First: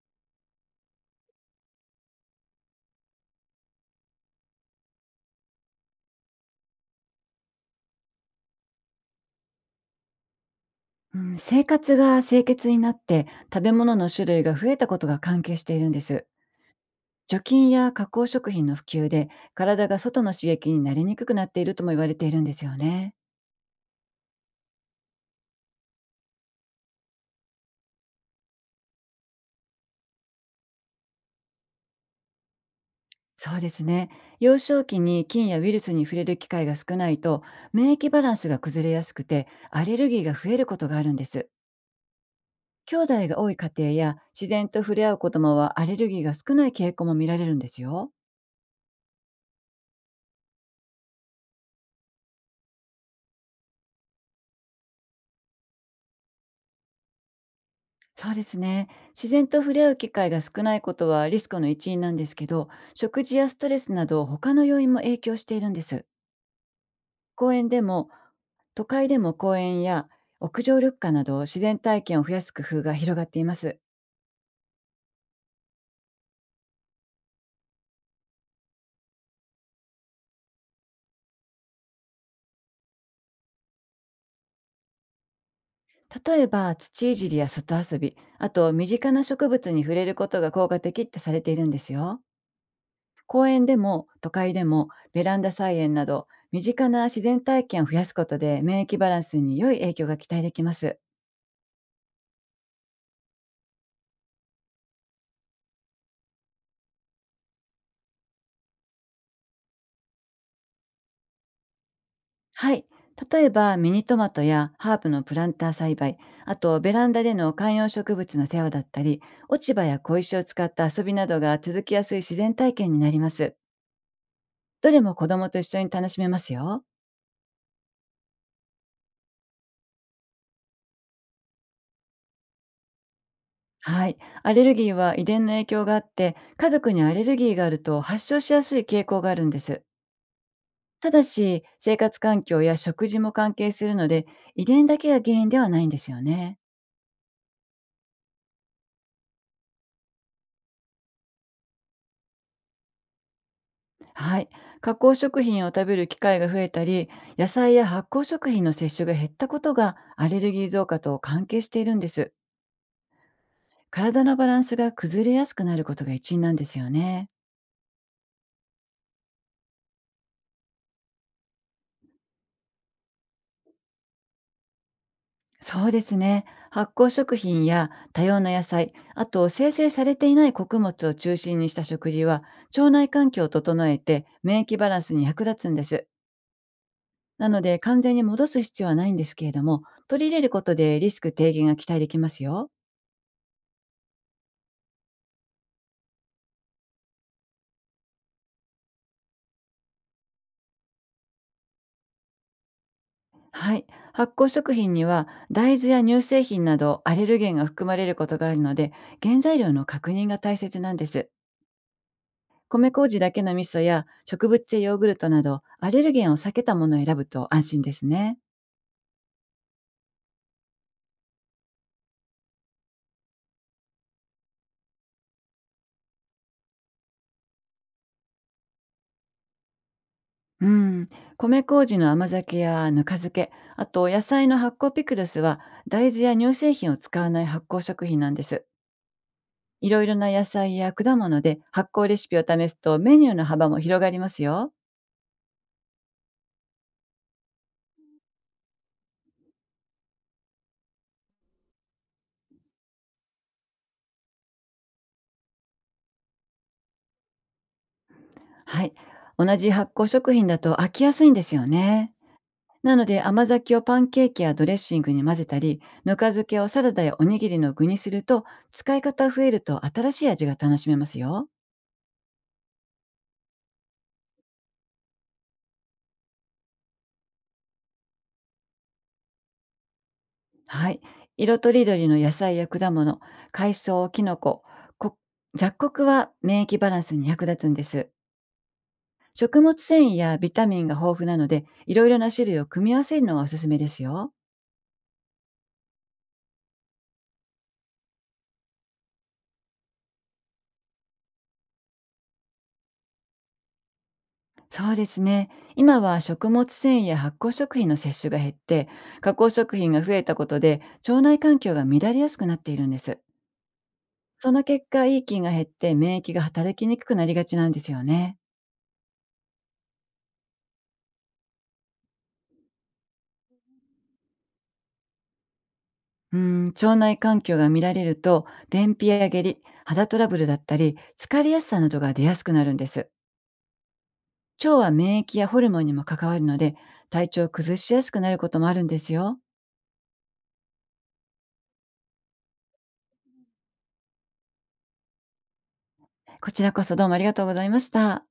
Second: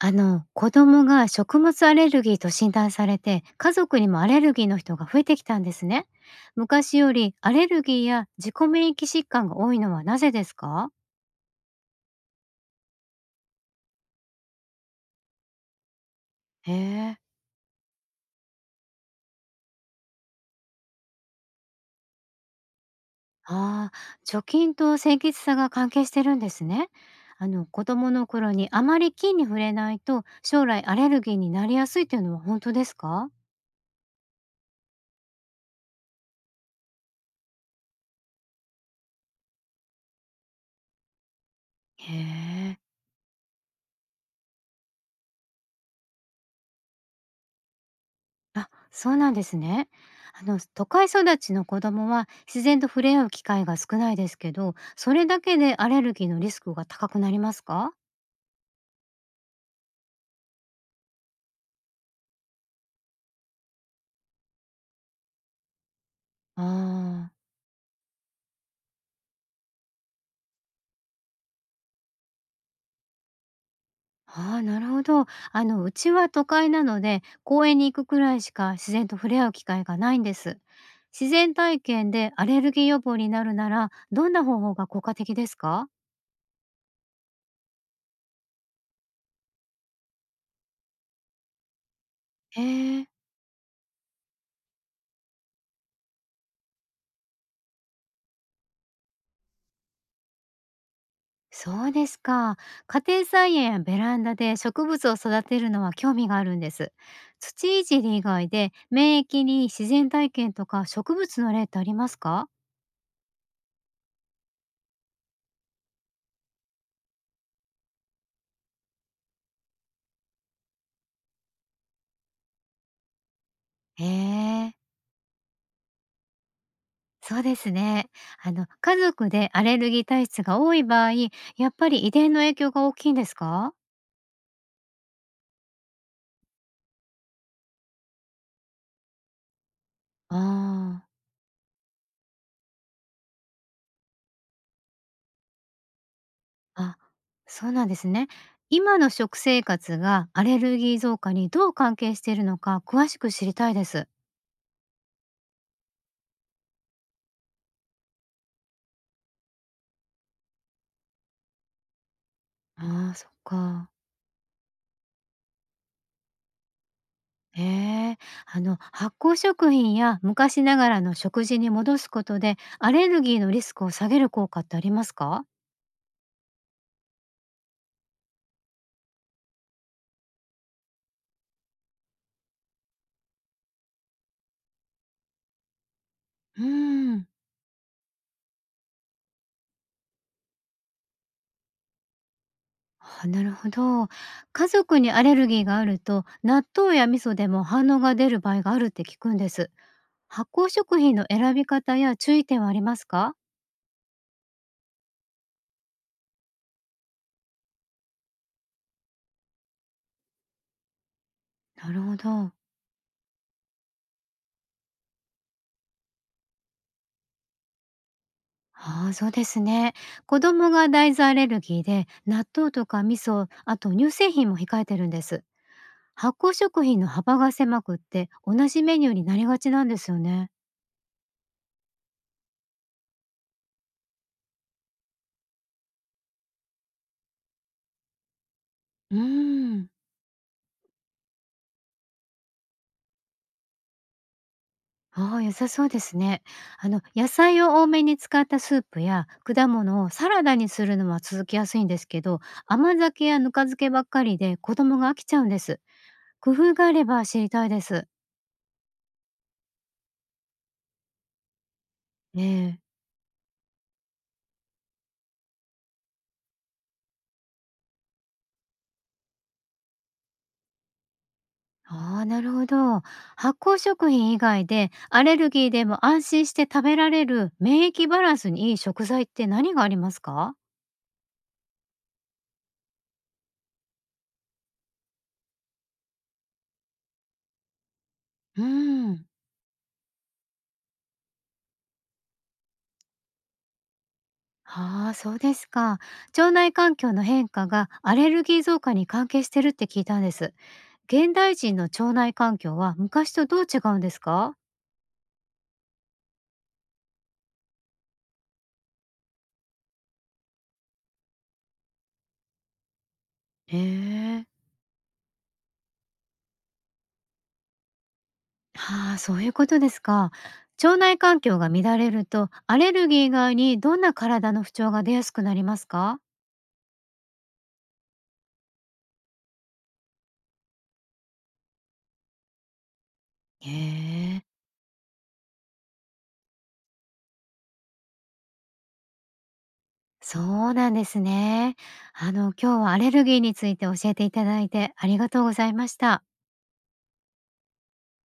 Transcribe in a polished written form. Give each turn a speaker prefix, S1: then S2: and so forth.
S1: 子供が食物アレルギーと診断されて、家族にもアレルギーの人が増えてきたんですね。昔よりアレルギーや自己免疫疾患が多いのはなぜですか？
S2: うん、生活が清潔になって、食べ物の種類が増えたことが関係しているんです。
S1: へえ、
S2: 除菌や加工食品の普及で、体が外の刺激になりにくくなっているとも言われているんですよね。
S1: ああー、貯金と清潔さが関係してるんですね。子供の頃にあまり菌に触れないと、将来アレルギーになりやすいというのは本当ですか？
S2: そうですね、幼少期に菌やウイルスに触れる機会が少ないと、免疫バランスが崩れやすくて、アレルギーが増えることがあるんです。
S1: へえ。
S2: 兄弟が多い家庭や自然と触れ合う子供は、アレルギーが少ない傾向も見られるんですよ。
S1: あ、そうなんですね。都会育ちの子供は自然と触れ合う機会が少ないですけど、それだけでアレルギーのリスクが高くなりますか？
S2: そうですね。自然と触れ合う機会が少ないことはリスクの一因なんですけど、食事やストレスなど他の要因も影響しているんです。
S1: ああ、
S2: 公園でも、都会でも公園や屋上緑化など、自然体験を増やす工夫が広がっています。
S1: ああ、なるほど。うちは都会なので、公園に行くくらいしか自然と触れ合う機会がないんです。自然体験でアレルギー予防になるなら、どんな方法が効果的ですか？
S2: 例えば土いじりや外遊び、あと身近な植物に触れることが効果的ってされているんですよ。
S1: へえ。
S2: 公園でも都会でも、ベランダ菜園など身近な自然体験を増やすことで、免疫バランスに良い影響が期待できます。
S1: そうですか。家庭菜園やベランダで植物を育てるのは興味があるんです。土いじり以外で免疫に自然体験とか植物の例ってありますか？
S2: はい。例えばミニトマトやハーブのプランター栽培、あとベランダでの観葉植物の世話だったり、落ち葉や小石を使った遊びなどが、続きやすい自然体験になります。
S1: へえ、
S2: どれも子供と一緒に楽しめますよ。
S1: そうですね。家族でアレルギー体質が多い場合、やっぱり遺伝の影響が大きいんですか？
S2: はい。アレルギーは遺伝の影響があって、家族にアレルギーがあると発症しやすい傾向があるんです。
S1: あ
S2: ただし、生活環境や食事も関係するので、遺伝だけが原因ではないんですよね。
S1: あ、あ、そうなんですね。今の食生活がアレルギー増加にどう関係しているのか詳しく知りたいです。
S2: はい。加工食品を食べる機会が増えたり、野菜や発酵食品の摂取が減ったことが、アレルギー増加と関係しているんです。
S1: ああ、そっか。
S2: 体のバランスが崩れやすくなることが一因なんですよね。
S1: ええ、発酵食品や昔ながらの食事に戻すことでアレルギーのリスクを下げる効果ってありますか？
S2: そうですね。発酵食品や多様な野菜、あと生成されていない穀物を中心にした食事は、腸内環境を整えて免疫バランスに役立つんです。
S1: うーん。
S2: なので、完全に戻す必要はないんですけれども、取り入れることでリスク低減が期待できますよ。
S1: あ、なるほど。家族にアレルギーがあると納豆や味噌でも反応が出る場合があるって聞くんです。発酵食品の選び方や注意点はありますか？
S2: はい。発酵食品には大豆や乳製品などアレルゲンが含まれることがあるので、原材料の確認が大切なんです。
S1: なるほど。
S2: 米麹だけの味噌や植物性ヨーグルトなど、アレルゲンを避けたものを選ぶと安心ですね。
S1: ああ、そうですね。子供が大豆アレルギーで納豆とか味噌あと乳製品も控えてるんです。発酵食品の幅が狭くって同じメニューになりがちなんですよね。
S2: うん。米麹の甘酒やぬか漬け、あと野菜の発酵ピクルスは、大豆や乳製品を使わない発酵食品なんです。
S1: うーん。
S2: いろいろな野菜や果物で発酵レシピを試すと、メニューの幅も広がりますよ。
S1: ああ、良さそうですね。野菜を多めに使ったスープや果物をサラダにするのは続きやすいんですけど、甘酒やぬか漬けばっかりで子供が飽きちゃうんです。工夫があれば知りたいです。
S2: はい。同じ発酵食品だと飽きやすいんですよね。
S1: ええ。
S2: なので、甘酒をパンケーキやドレッシングに混ぜたり、ぬか漬けをサラダやおにぎりの具にすると、使い方増えると新しい味が楽しめますよ。
S1: ああ、なるほど。発酵食品以外でアレルギーでも安心して食べられる免疫バランスにいい食材って何がありますか？
S2: はい。色とりどりの野菜や果物、海藻、キノコ、こ雑穀は免疫バランスに役立つんです。
S1: うーん。
S2: 食物繊維やビタミンが豊富なので、いろいろな種類を組み合わせるのがおすすめですよ。
S1: ああ、そうですか。腸内環境の変化がアレルギー増加に関係してるって聞いたんです。現代人の腸内環境は昔とどう違うんですか？
S2: そうですね。今は食物繊維や発酵食品の摂取が減って、加工食品が増えたことで、腸内環境が乱れやすくなっているんです。
S1: へえ。
S2: その結果、いい菌が減って、免疫が働きにくくなりがちなんですよね。
S1: ああ、そういうことですか。腸内環境が乱れるとアレルギー以外にどんな体の不調が出やすくなりますか？
S2: うん、腸内環境が乱れると、便秘や下痢、肌トラブルだったり、疲れやすさなどが出やすくなるんです。
S1: へえ。
S2: 腸は免疫やホルモンにも関わるので、体調を崩しやすくなることもあるんですよ。
S1: そうなんですね。今日はアレルギーについて教えていただいてありがとうございました。
S2: こちらこそ、どうもありがとうございました。